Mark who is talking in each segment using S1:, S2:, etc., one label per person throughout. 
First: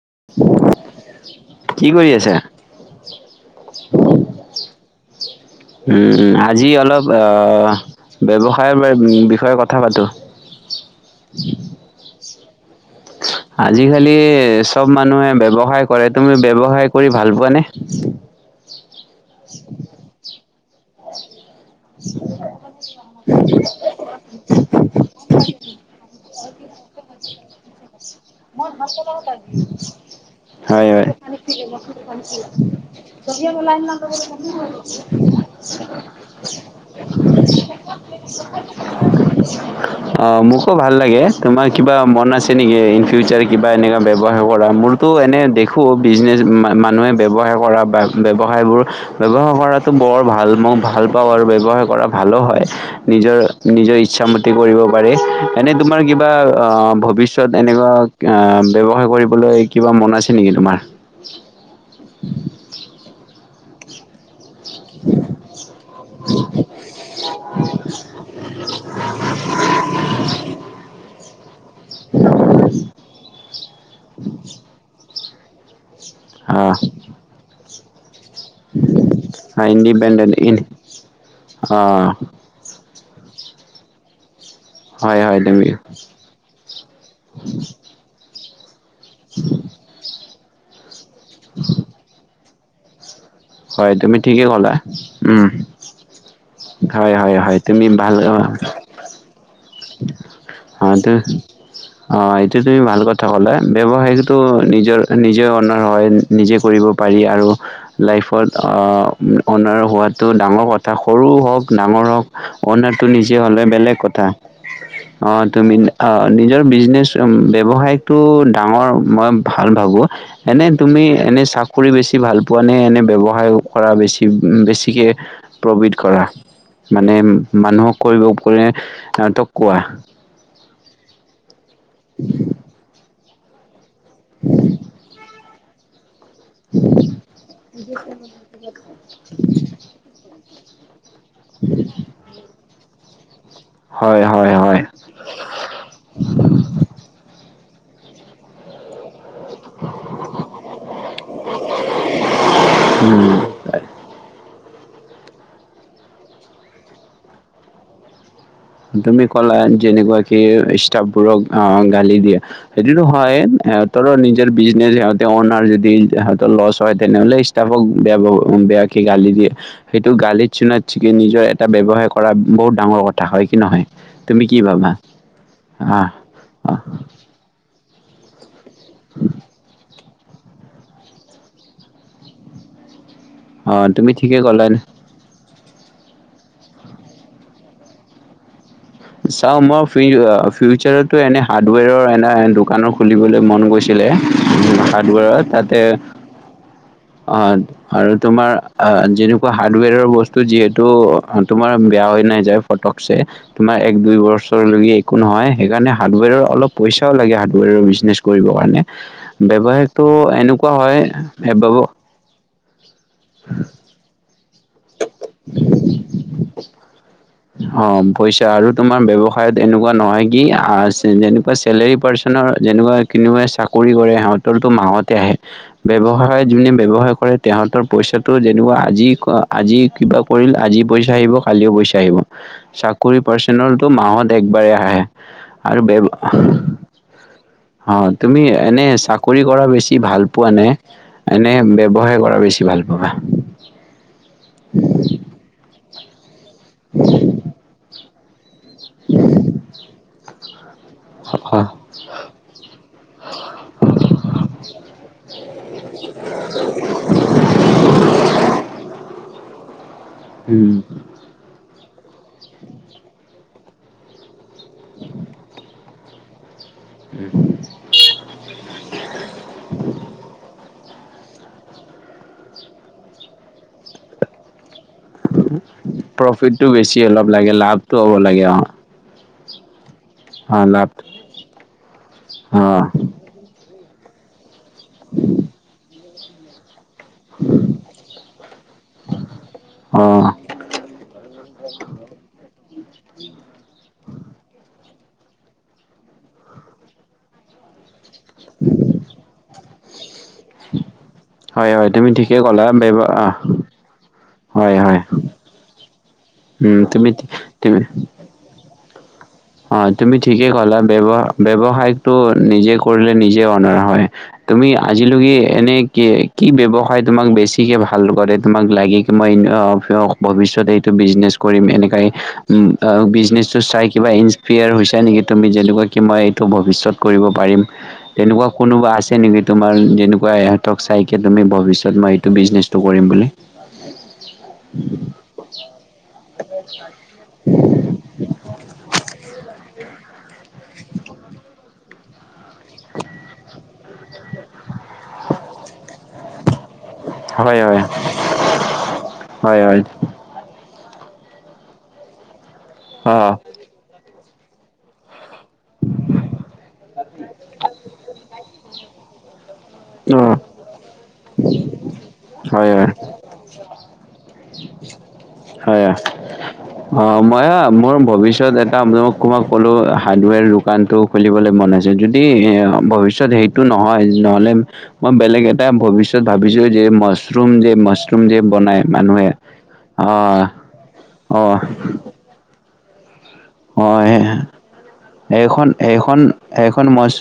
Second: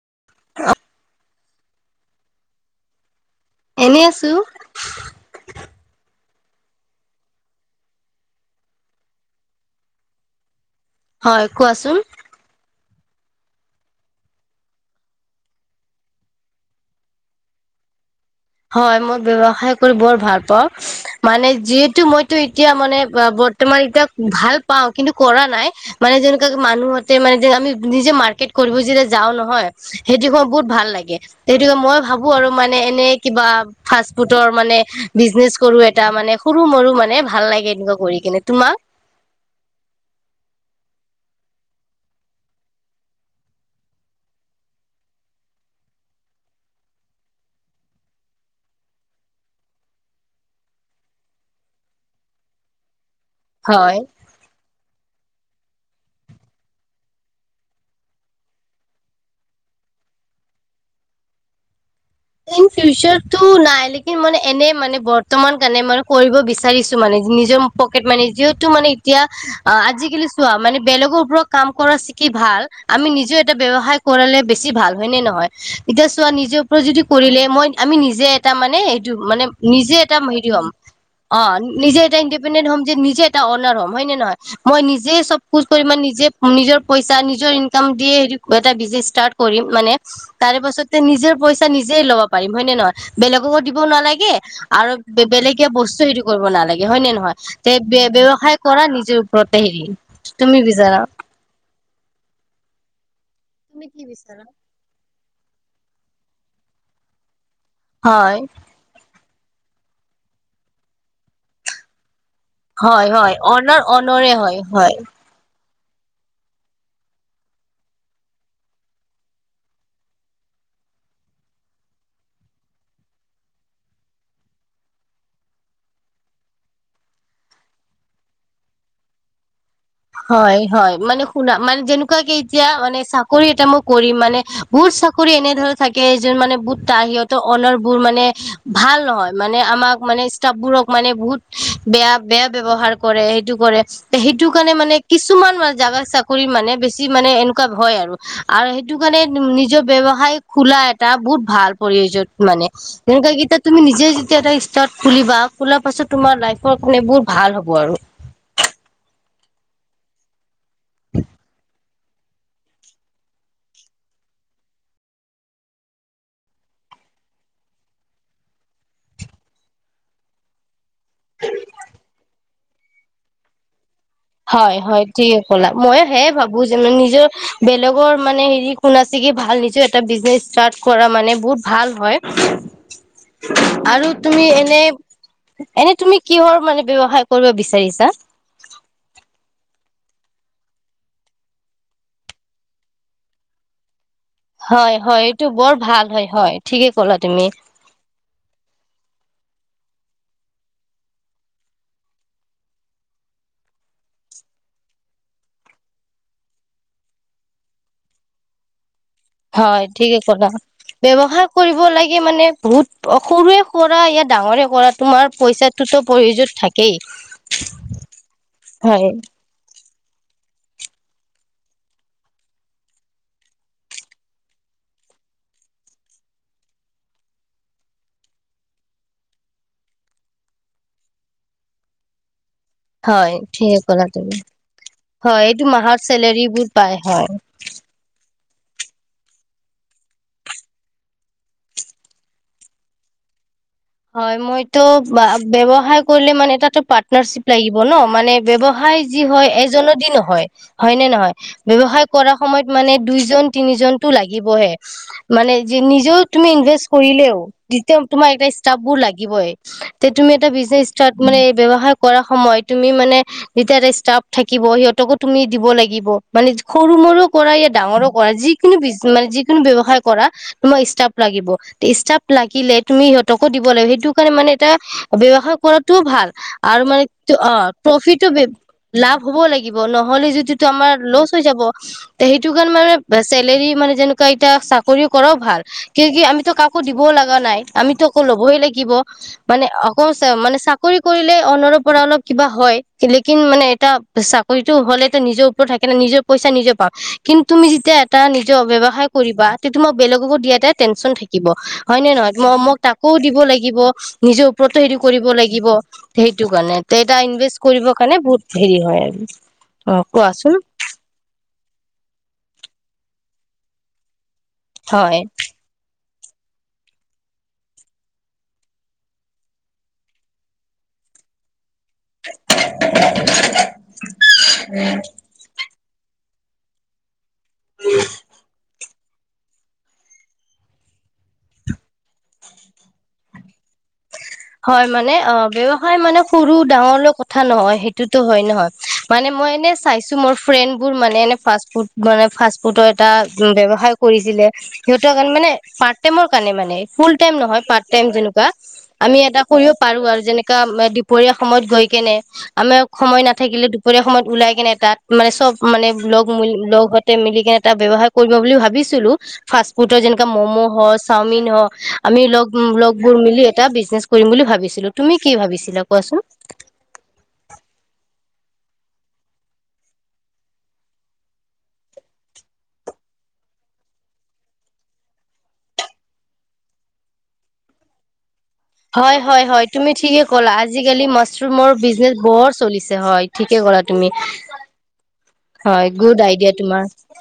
S1: [inaudible]
S2: কি কৰি আছে?
S1: এনেই আছো
S2: উম আজি অলপ আহ ব্যৱসায়ৰ বিষয়ে কথা পাতো।
S1: হয় কোৱাচোন।
S2: আজিকালি চব মানুহে ব্যৱসায় কৰে তুমি ব্যৱসায় কৰি ভাল পোৱানে?
S1: হয় মই ব্যৱসায় কৰি বহুত ভাল পাওঁ। মানে যিহেতু মইতো এতিয়া মানে বৰ্তমান এতিয়া ভাল পাওঁ কিন্তু কৰা নাই। মানে যেনেকুৱা মানুহতে মানে আমি নিজে মাৰ্কেট কৰিব যেতিয়া যাওঁ নহয়। সেইটো সময় বহুত ভাল
S2: হয়
S1: লাগে ত সেইটোকে মই ভাৱো আৰু মানে এনে কিবা ফাষ্ট ফুডৰ মানে বিজনেচ কৰো এটা মানে সৰু মৰু মানে ভাল লাগে এনেকুৱা কৰি কিনে। তোমাক?
S2: [inaudible] অ' মোকো ভাল লাগে তোমাৰ কিবা মন আছে নেকি ইন ফিউচাৰ কিবা এনেকা ব্যৱসায় কৰা তো এনে দেখো বিজনেছ মানুহে ব্যৱসায় কৰা ব্যৱসায়বোৰ ব্যৱসায় কৰাটো বৰ ভাল মই ভাল পাওঁ আৰু ব্যৱসায় কৰা ভালো হয় নিজৰ নিজৰ
S1: হয়
S2: ইচ্ছা মতে কৰিব পাৰে, এনেই তোমাৰ কিবা ভৱিষ্যত এনেকুৱা ব্যৱসায় কৰিবলৈ কিবা মন আছে নেকি তোমাৰ?
S1: ইন ফিউচাৰ তো নাই লে ই মানে এনে মানে বৰ্তমান কাৰণে মানে কৰিব বিচাৰিছো মানে নিজৰ পকেটমানি যিহেতু মানে এতিয়া আজিকালি চোৱা মানে বেলেগৰ ওপৰত কাম কৰা চিকি ভাল আমি নিজেও এটা ব্যৱসায় কৰালে বেছি ভাল হয় নে নহয়? এতিয়া চোৱা নিজৰ
S2: অ'
S1: ওপৰত যদি কৰিলে মই আমি নিজে এটা মানে সেইটো মানে নিজে এটা
S2: ইণ্ডিপেণ্ডেণ্ট
S1: হেৰি
S2: ইন
S1: হম অ' নিজে এটা ইণ্ডিপেণ্ডেন্ট হম, যে নিজে এটা অৰ্নাৰ হম হয় নে নহয়? মই নিজে
S2: হয় হয়
S1: চবকুজ
S2: তুমি
S1: কৰি মান নিজে নিজৰ পইচা নিজৰ ইনকাম দিয়ে হেৰি এটা বিজনেচ ষ্টাৰ্ট কৰিম মানে তাৰে পাছতে নিজৰ পইচা নিজে লব পাৰিম হয় নে নহয় বেলেগকো দিব
S2: হয় তুমি
S1: নালাগে
S2: ঠিকেই ক'লা।
S1: আৰু
S2: উম,
S1: বেলেগে বস্তু হেৰি কৰিব নালাগে হয় নে নহয়
S2: হয়
S1: তে
S2: তুমি ভাল
S1: ব্যৱসায় কৰা নিজৰ ওপৰতে হেৰি তুমি বিচাৰা
S2: অঁ এইটো তুমি ভাল কথা ক'লা
S1: তুমি কি
S2: ব্যৱসায় যিটো
S1: বিচাৰা
S2: নিজৰ নিজে অনাৰ হয়, নিজে কৰিব পাৰি আৰু
S1: হয়
S2: লাইফত অনাৰ হোৱাটো ডাঙৰ কথা সৰু হওক ডাঙৰ হওক। অনাৰটো
S1: হয় হয়
S2: নিজে হ'লে
S1: অনাৰ
S2: বেলেগ কথা।
S1: অনৰে হয়, হয়।
S2: অ', তুমি অ', নিজৰ বিজনেচ ব্যৱসায়টো ডাঙৰ মই ভাল ভাবোঁ। এনে তুমি এনে চাকৰি বেছি ভাল পোৱা নে, এনে ব্যৱসায় কৰা বেছি বেছিকে প্ৰভিত কৰা মানে মানুহক কৰিব [unintelligible] এহতক কোৱা?
S1: হয়, হয়, মানে শুনা মানে যেনেকুৱা কে এতিয়া মানে চা কৰি এটা মই কৰিম মানে বহুত চাকৰি এনে ধৰে থাকে এজন মানে [unintelligible] তাৰ সিহঁতৰ অনাৰবোৰ মানে ভাল নহয়, মানে আমাক মানে ষ্টাফ বোৰক মানে বহুত বেয়া বেয়া ব্যৱহাৰ কৰে সেইটো কৰে তে
S2: হয়
S1: সেইটো
S2: হয়
S1: কাৰণে
S2: হয়
S1: মানে কিছুমান মান জাগা চাকৰি মানে বেছি মানে এনেকুৱা হয় আৰু। আৰু সেইটো কাৰণে নিজৰ ব্যৱসায় খোলা এটা বহুত ভাল প্ৰয়জন মানে। সেনেকুৱা
S2: উম
S1: কিতাত তুমি নিজে যেতিয়া এটা ষ্টাৰ্ট খুলিবা খোলাৰ পাছত তোমাৰ লাইফৰ কাৰণে বহুত ভাল হ'ব আৰু।
S2: তুমি ক'লা যেনেকুৱা কি ষ্টাফ বোৰক আহ, গালি দিয়ে। সেইটো টো হয়, সিহঁতৰো নিজৰ বিজনেছ সিহঁতে অনাৰ যদি সিহঁতৰ লছ হয় তেনেহ'লে ষ্টা ষ্টাফক বেয়া বেয়াকে গালি দিয়ে। সেইটো গালিত সুনাৎসেকে নিজৰ এটা ব্যয়ৱসায় কৰা বহুত ডাঙৰ কথা হয় কি নহয়? তুমি কি
S1: হয়,
S2: ভাবা
S1: হয়, ঠিকে ক'লা মই
S2: আহ
S1: সেয়ে ভাবো
S2: অ
S1: যে মান নিজৰ বেলেগৰ মানে হেৰি শুনাছে কি ভাল নিজে এটা বিজনেচ ষ্টাৰ্ট কৰা মানে বহুত ভাল হয়।
S2: অ,
S1: আৰু
S2: ঠিকে
S1: তুমি
S2: ক'লা
S1: এনে এনে তুমি কিহৰ মানে ব্যৱসায় কৰিব বিচাৰিছা?
S2: চাও মই ফিউ অ', ফিউচাৰত টো এনে হাৰ্ডৱেৰৰ এনাহেন দোকানো খুলিবলৈ মন গৈছিলে।
S1: হয়, হয়,
S2: হাৰ্ডৱেৰৰ
S1: এইটো বৰ
S2: তাতে
S1: ভাল হয়, হয়, ঠিকে ক'লা তুমি।
S2: অ' আৰু তোমাৰ অ', যেনেকুৱা হাৰ্ডৱেৰৰ বস্তু যিহেতু তোমাৰ বেয়া হৈ নাযায়। পতকচে। তোমাৰ এক দুই বছৰলৈকে একো নহয় সেইকাৰণে হাৰ্ডৱেৰৰ অলপ পইচাও লাগে হাৰ্ডৱেৰৰ বিজনেছ কৰিবৰ কাৰণে।
S1: হয়,
S2: ব্যৱসায়টো
S1: ঠিকে ক'লা
S2: এনেকুৱা
S1: ব্যৱসায় কৰিব
S2: হয়
S1: লাগে মানে বহুত অ', সৰুৱে কৰা ইয়া ডাঙৰে কৰা। তোমাৰ পইচাটোতো প্ৰয়োজনত থাকেই
S2: অ', পইচা আৰু
S1: হয়।
S2: [unintelligible] এনেকুৱা নহয় কি আ, যে যেনেকুৱা চেলেৰী পাৰ্চনৰ যেনেকুৱা কোনবাই চাকৰি কৰে সিহঁত ৰটো মাহতে আহে। ব্যৱসায় যোনে ব্যৱসায় কৰে তেহতৰ পইচাটো যেনেকুৱা আজি আজি কিবা কৰিল আজি পইচা আহিব কালিও পইচা আহিব। চাকৰি
S1: হয়
S2: পাৰ্ষণৰ
S1: ঠিকে
S2: টো
S1: ক'লা
S2: মাহত
S1: তুমি
S2: একবাৰেই আহে,
S1: হয় এইটো
S2: আৰু
S1: মাহৰ
S2: ব্যৱসায়
S1: চেলেৰিবোৰ পাই হয়
S2: অ', তুমি এনে চাকৰি কৰা বেছি ভাল পোৱা নে এনে ব্যৱসায় কৰা বেছি ভাল পাবা?
S1: হয়, মইতো বা-ব্যৱসায় কৰিলে মানে এটাতো পাৰ্টনাৰশ্বিপ লাগিব ন' মানে ব্যৱসায় যি হয়, এজনে দি নহয় হয় নে নহয়? ব্যৱসায় কৰা সময়ত মানে দুইজন তিনিজন টো লাগিবই। মানে যে নিজেও তুমি ইনভেষ্ট কৰিলেও তেতিয়াও তোমাৰ এটা ষ্টাফ বোৰ লাগিবই। তে তুমি এটা
S2: উম,
S1: বিজনেছ ষ্টাৰ্ট মানে ব্যৱসায় কৰাৰ সময়ত তুমি মানে যেতিয়া ৰে ষ্টাফ থাকিব সিহঁতকো তুমি দিব লাগিব মানে সৰু মৰু কৰা ইয়া ডাঙৰো কৰা যিকোনো বিজ মানে যিকোনো ব্যৱসায় কৰা। তোমাৰ ষ্টাফ লাগিব, তে ষ্টাফ লাগিলে তুমি সিহঁতকো দিব লাগিব সেইটো কাৰণে মানে এটা ব্যৱসায় কৰাটোও ভাল,
S2: প্ৰফিটটো
S1: আৰু
S2: বেছি
S1: মানে
S2: অলপ
S1: অ
S2: লাগে লাভটো হ'ব
S1: প্ৰফিটো বে
S2: লাগে অ',
S1: লাভ হব লাগিব নহলে যদি তো
S2: অ', লাভ
S1: আমাৰ লচ হৈ যাব, তে সেইটো কাৰণে
S2: অ'।
S1: মানে বা চেলেৰী মানে যেনেকুৱা এতিয়া চাকৰিও কৰাও ভাল, ক্যুকি আমি ত কাক দিবও লগা নাই আমিতো দিবই লাগিব, মানে
S2: অ
S1: আকৌ চা মানে চাকৰি কৰিলে অনাৰৰ পৰা অলপ কিবা হয়, লেকিন মানে এটা চাকৰিটো হলেটো নিজৰ ওপৰত থাকে ন নিজৰ পইচা নিজে পাওঁ। কিন্তু তুমি যেতিয়া এটা নিজৰ ব্যৱসায় কৰিবা তে তোমাৰ বেলেগকো দিয়াতে টেনচন থাকিব, হয় নে
S2: তুমি
S1: নহয়?
S2: ঠিকে
S1: ম
S2: ক'লা
S1: ম তাক
S2: ব্যৱ
S1: কৌ
S2: আহ
S1: দিব লাগিব, নিজৰ
S2: হয়
S1: ওপৰতো হেৰি
S2: হয়
S1: কৰিব লাগিব। তে সেইটো
S2: উম
S1: কাৰনে, তে
S2: তুমি
S1: এটা ইনভেষ্ট কৰিবৰ কাৰণে বহুত হেৰি হয় আৰু।
S2: অঁ
S1: অ
S2: তুমি ঠিকে
S1: কোৱাচোন
S2: কলা, ব্যৱ ব্যৱসায়টো নিজে কৰিলে নিজে অনাৰ হয়। তুমি
S1: হয়
S2: আজিলৈকে এনেই কি কি ব্যৱসায় তোমাক বেছিকে ভাল কৰে তোমাক লাগে কি মই [unintelligible] ভৱিষ্যতে এইটো বিজনেচ কৰিম এনেকাই উম আ বিজনেটো চাই কিবা ইঞ্চ য়ে তুমি যেনেকুৱা কি মই এইটো ভৱিষ্যত কৰিব পাৰিম, তেনেকুৱা কোনোবা আছে নেকি তোমাৰ যেনেকুৱা ইহঁতক চাইকে তুমি ভৱিষ্যত মই এইটো বিজনেচটো কৰিম বুলি।
S1: হয়, মানে অঁ, কিয় হয় মানে সৰু, ডাঙৰলৈ কথা নহয়। সেইটোতো হয় নহয়? মানে মই এনে চাইছো মোৰ ফ্ৰেণ্ডবোৰ মানে এনে ফাষ্ট ফুড মানে ফাষ্ট ফুডৰ এটা ব্যৱসায় কৰিছিলে। সিহঁতৰ মানে পাৰ্ট টাইমৰ কাৰণে মানে ফুল টাইম
S2: হয়
S1: নহয়,
S2: হয়
S1: পাৰ্ট টাইম যেনেকুৱা আমি এটা
S2: হয়
S1: কৰিবও
S2: হয়
S1: পাৰো আৰু যেনেকা দুপৰীয়া সময়ত গৈ কেনে, আমাৰ
S2: অ
S1: সময় নাথাকিলে দু পৰীয়া সময়ত ওলাই কেনে তাত মানে চব মানে লগ, লগহঁতে মিলি কেনে এটা ব্যৱহাৰ কৰিব বুলি ভাবিছিলো। ফাষ্ট ফুডৰ
S2: অ
S1: যেনেকাে ম'ম' হ, চাওমিন হ আমি লগ,
S2: হয় হয় হয়
S1: লগবোৰ মিলি এটা বিজনেছ কৰিম বুলি ভাবিছিলো। তুমি কি
S2: হয়
S1: ভাবিছিলা কোৱাচোন?
S2: অ, মই মোৰ ভৱিষ্যত এটা [unintelligible] ক'লো হাৰ্ডৱেৰ দোকানটোক খুলিবলে মন আছে, যদি এ ভৱিষ্যত সেইটো নহয় নহ'লে মই বেলেগ এটা ভৱিষ্যত ভাবিছো যে, মছৰুম যে, মছৰুম যে বনাই
S1: হয়,
S2: মানুহে
S1: হয়, হয়, তুমি
S2: অ
S1: ঠিকে ক'লা আজিকালি
S2: অ
S1: মছৰুমৰ বিজনেচ বৰ চলিছে হয়। ঠিকে ক'লা তুমি।
S2: এখন,
S1: হয়
S2: এখন,
S1: গুড আইডিয়া তোমাৰ
S2: এখন, মচ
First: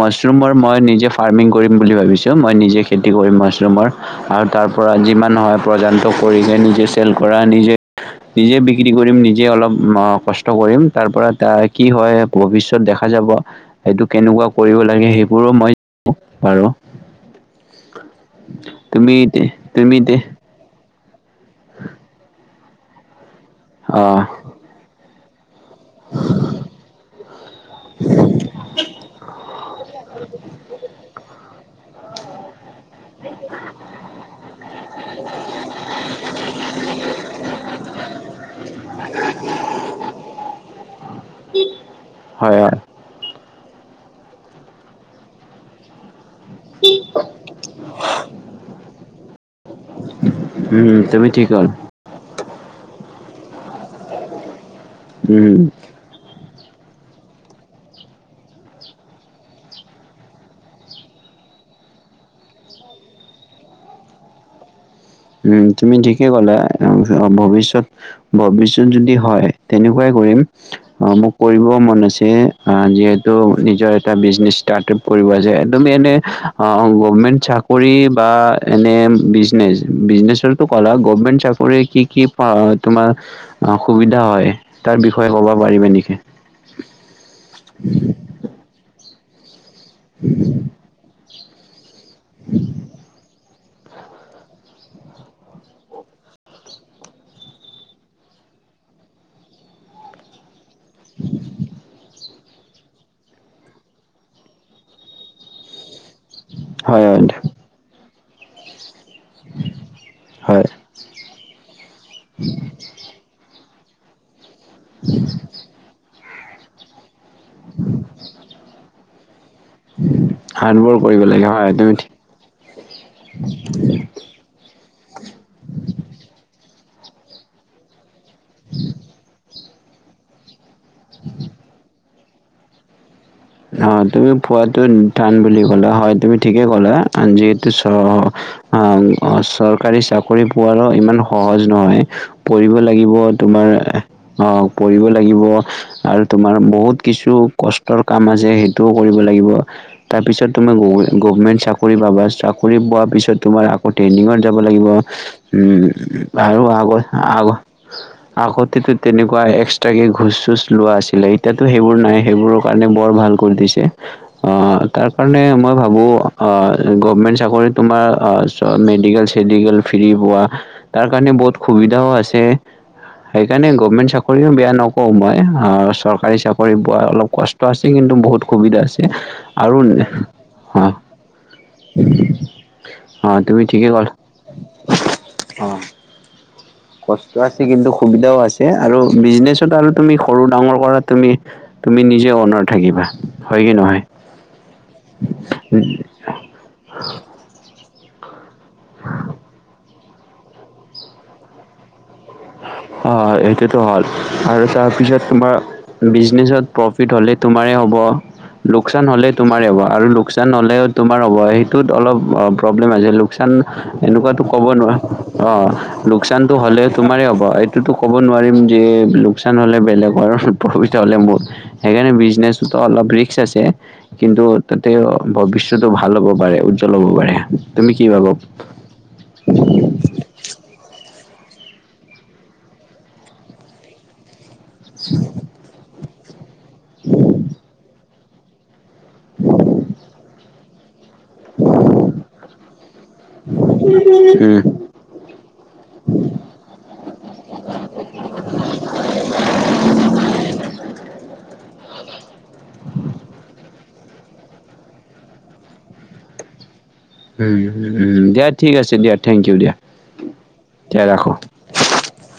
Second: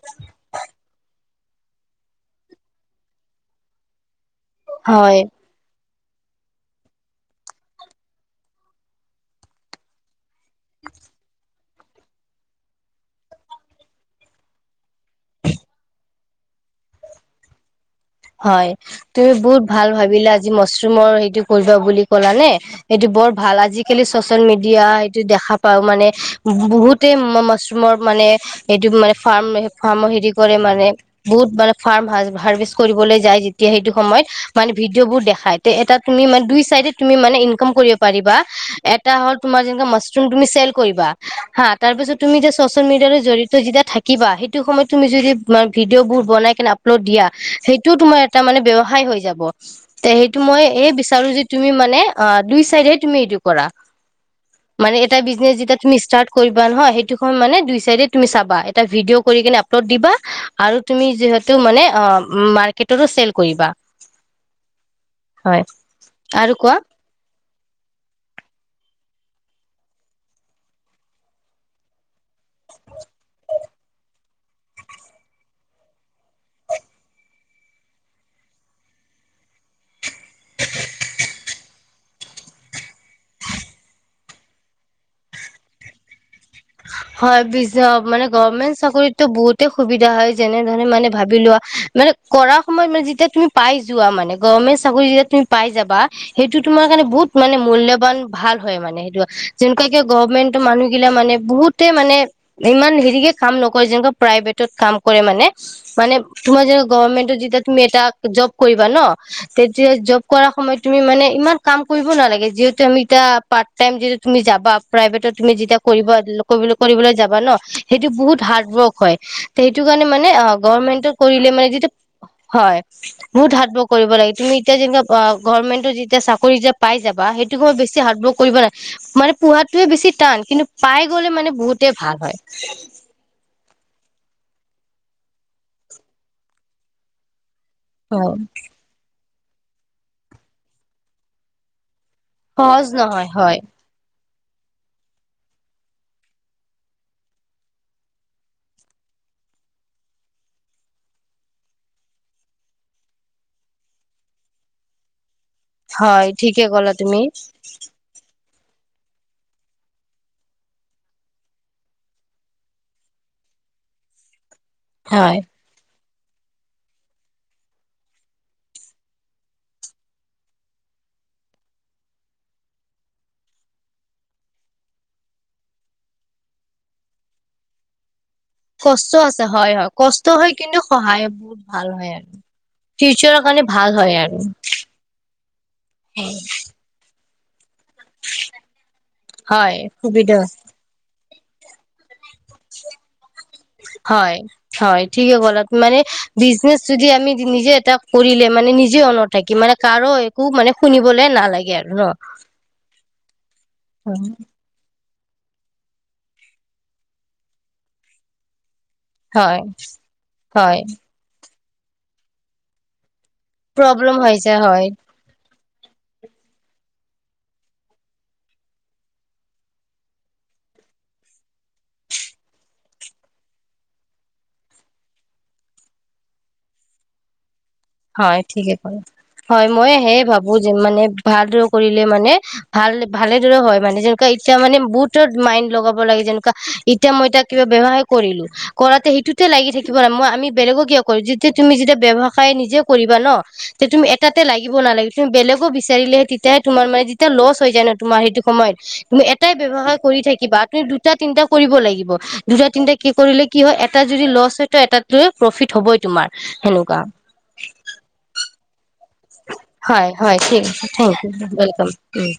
S2: মছৰুমৰ মই নিজে ফাৰ্মিং কৰিম বুলি ভাবিছো। মই নিজে খেতি কৰিম মছৰুমৰ। আৰু তাৰপৰা যিমান হয় প্ৰদান্ত কৰি, নিজে চেল কৰা, নিজে, নিজে বিক্ৰী কৰিম, নিজে অলপ অঁ কচ ত, কৰিম তাৰপৰা তা কি হয় ভৱিষ্যত দেখা যাব। এইটো কেনেকুৱা কৰিব লাগে, সেইবোৰো মই বাৰু
S1: হয়, তুমি বহুত ভাল
S2: তুমি
S1: ভাবিলা যি মছৰুমৰ সেইটো কৰিবা বুলি ক'লা নে। এইটো বৰ ভাল
S2: অ
S1: আজিকালি চচিয়েল মিডিয়া এইটো দেখা পাওঁ মানে বহুতে মছৰুমৰ মানে এইটো মানে ফাৰ্ম, ফাৰ্ম হেৰি কৰে মানে বহুত মানে ফাৰ্ম হাৰ হাৰ্ভেষ্ট কৰিবলে যায় যেতিয়া সেইটো সময় মানে ভিডিঅ বোৰ দেখাই, তে এটা তুমি মা, দুই চাইডে তুমি মানে ইনকাম কৰিব পাৰিবা, এ এটা হ'ল তোমাৰ যেনেকা মছৰুম তুমি চেল কৰিবা হা, তাৰপিছত তুমি এতিয়া
S2: হয় হয়
S1: চচিয়েল মিডিয়াটো জড়ি যেতিয়া থাকিবা সেইটো সময়ত তুমি যদি ভিডিঅ' বোৰ বনাই কেনে আপলোড দি সেইটোও তোমাৰ এটা মানে ব্যৱসায় হৈ যাব, তে সেইটো মই এই
S2: উম
S1: বিচাৰো যে
S2: ঠিক হ'ল
S1: তুমি মানে অ', দুই চাইডে তুমি এইটো কৰা, মানে এটা বিজনেছ
S2: উম
S1: যেতিয়া তুমি ষ্টাৰ্ট কৰিবা নহয়, সেইটো মানে দুই চাইডে তুমি চাবা এটা ভিডিঅ' কৰি কিনে আপলোড দিবা। আৰু তুমি যিহেতু মানে মাৰ্কটতো চেল কৰিবা। হয়
S2: উম, তুমি ঠিকেই
S1: আৰু
S2: ক'লা।
S1: কোৱা।
S2: অ', ভৱিষ্যত, ভৱিষ্যত যদি হয়, তেনেকুৱাই কৰিম। অ', মোক কৰিবও মন আছে, অ', যিহেতু নিজৰ এটা বিজনে একম এ কৰি, বা, এনে বিজনেছ, বিজনেছো ক'লা গভমেণ্ট চাকৰি কি কি তোমাৰ অ', সুবিধা হয়। তাৰ বিষয়ে ক'ব পাৰিবা নেকি?
S1: হয়, মানে গভমেন্ট চাকৰিতো বহুত সুবিধা হয়, যেনে ধৰণে মানে ভাবি লোৱা মানে কৰা সময়ত মানে যেতিয়া তুমি পাই যোৱা মানে, গভৰ্মেণ্ট চাকৰি যেতিয়া তুমি পাই যাবা। সেইটো তোমাৰ কাৰণে বহুত মানে মূল্যবান ভাল হয় মানে সেইটো যেনেকুৱা কিয় গভৰ্মেন্টৰ মানুহগিলা মানে বহুতে মানে, ইমান হেৰিকে কাম নকৰে, যেনেকুৱা প্ৰাইভেটত কাম কৰে মানে, মানে তোমাৰ যেতিয়া
S2: হয়, হয়,
S1: গভৰ্মেন্টৰ যেতিয়া তুমি এটা জব কৰিবা ন, তেতিয়া জব কৰাৰ
S2: হয়।
S1: সময়ত তুমি মানে ইমান কাম কৰিব নালাগে। যিহেতু আমি এতিয়া পাৰ্ট টাইম যিটো তুমি যাবা প্ৰাইভেটত তুমি যেতিয়া কৰিব- কৰিব, কৰিবলৈ যাবা ন। সেইটো বহুত হাৰ্ডৱৰ্ক হয়। সেইটো কাৰণে মানে অ,
S2: হাৰ্ডৱৰ্ক
S1: গভমেন্টত
S2: কৰিব লাগে
S1: কৰিলে মানে
S2: হয়
S1: যিটো
S2: তুমি ঠিক
S1: হয়। বহুত হাৰডৱৰ্ক কৰিব লাগে, তুমি এতিয়া যেনে গমেন্টত যেতিয়া চাকৰি যেতিয়া পাই যাবা সেইটোক মইছ হৰ্ কৰিব ন, মানে পোহাতোৱে বেছি টান কিন্তু পাই গ'লে মানে বহুতে ভাল হয়।
S2: অ', তুমি পোৱাতটো টান বুলি ক'লা হয় তুমি ঠিকে ক'লা। যিহেতু চ অ',
S1: হয়
S2: চৰকাৰী চাকৰি পোৱোৱাৰো ইমান সহজ নহয়, পঢ়িব
S1: সহজ
S2: লাগিব
S1: নহয় হয়
S2: তোমাৰ অ', কৰিব লাগিব। আৰু তোমাৰ বহুত কিছু কষ্টৰ কাম আছে সেইটোও কৰিব লাগিব। তাৰপিছত তুমি গভমেণ্ট চাকৰি পাবা। চাকৰি পোৱাৰ পিছত তোমাৰ আকৌ ট্ৰেইনিঙত যাব লাগিব। উম,
S1: হয়
S2: আৰু
S1: ঠিকে ক'লা
S2: আগত-
S1: তুমি
S2: আগত আগততো তেনেকুৱা এক্সট্ৰাকে ঘোচ-চোচ লোৱা আছিলে। এতিয়াতো সেইবোৰ নাই সেইবোৰক কাৰণে বৰ ভাল কৰি দিছে। অ', তাৰ
S1: হয়
S2: কাৰণে মই ভাবো অ', গভমেণ্ট চাকৰিত তোমাৰ মেডিকেল- চেডিকেল ফ্ৰী পোৱা। তাৰ কাৰণে বহুত সুবিধাও আছে। সেইকাৰণে গভমেণ্ট চাকৰিও বেয়া নকওঁঁ মই, চৰকাৰী চাকৰি পোৱা অলপ কষ্ট আছে কিন্তু বহুত
S1: কষ্ট আছে
S2: আৰু
S1: হয়- হয়, কষ্ট হয় কিন্তু
S2: অ
S1: সহায় বহুত ভাল হয়। ফিউচাৰৰ কাৰণে ভাল হয় আৰু।
S2: অঁহ।
S1: উম।
S2: কষ্ট আছে কিন্তু সুবিধাও আছে, আৰু বিজনেচত
S1: হয়
S2: আৰু তুমি
S1: সুবিধা
S2: সৰু ডাঙৰ কৰা তুমি তুমি নিজে অনাৰ থাকিবা। হয় কি নহয়?
S1: হয় হয় ঠিকে কলা মানে বিজনেছ যদি আমি নিজে এটা কৰিলে মানে নিজে অনত থাকিম মানে কাৰো একো মানে শুনিবলে নালাগে আৰু ন।
S2: অ', সেইটোতো হ'ল আৰু তাৰপিছত তোমাৰ বিজনেছত প্ৰফিট হ'লে তোমাৰে হ'ব। লোকচান হ'লে
S1: হয়
S2: তোমাৰে হ'ব আৰু লোকচান হ'লে
S1: হয়
S2: তোমাৰ হ'ব, সেইটোত অলপ প্ৰব্লেম আছে। চান
S1: প্ৰব্লেম হৈ
S2: এনেকুৱাতো
S1: যায়
S2: ক'ব
S1: হয়
S2: নোৱাৰো অঁ, লোকচানটো হ'লে তোমাৰেই হ'ব, এইটোতো ক'ব নোৱাৰিম যে লোকচান হ'লে বেলেগৰ প্ৰফ হ'লে মোৰ। সেইকাৰণে বিজনেটো ত' অলপ ৰিক্স আছে। কিন্তু তাতেও ভৱিষ্যতটো ভাল হ'ব পাৰে, উজ্জ্বল হ'ব পাৰে। তুমি কি ভাবা
S1: হয় ঠিকে কয়, হয় ময়ে সেই ভাবো। মোৰ যে মানে ভালদৰে কৰিলে মানে ভাল ভালেদৰে হয় মানে যাৰ কে এতিয়া মানে বহুতত মাইণ্ড লগাব লাগে। যেনোকা এতিয়া মই এতিয়া কিবা বেয়া হে কৰিলো। কৰাতে সেইটোতে লাগি থাকিব মানে, মই আমি বেলেগক কিয় কৰো। যেতিয়া তুমি যেতিয়া ব্যয়ৱসায় নিজে কৰিবা ন 'তে তুমি এটাতে
S2: উম
S1: লাগিব নালা তুমি বেলেগো বিচাৰিলেহে তেতিয়াহে তোমাৰা যেতিয়া লচ হৈ যায় ন' তোমাৰ সেইটো সময়ত নে এটাই ব্যৱসায় কৰি থাকিবা, তুমি দুটা তিনটা কৰিব লাগিব। দুটা তিনিটা কি কৰিলে কি হয়, এটা যদি লছ হয় ত' এটাত লৈ প্ৰফিট হ'বই তোমাৰ সেনোকোৱা
S2: হেইহে [unintelligible] দিয়া ঠিক আছে দিয়া। থেংক ইউ দিয়া
S1: হয়, হয়, ঠিক আছে।
S2: দিয়া
S1: থেংক ইউ।
S2: ৰাখোঁ
S1: ৱেলকাম, উম।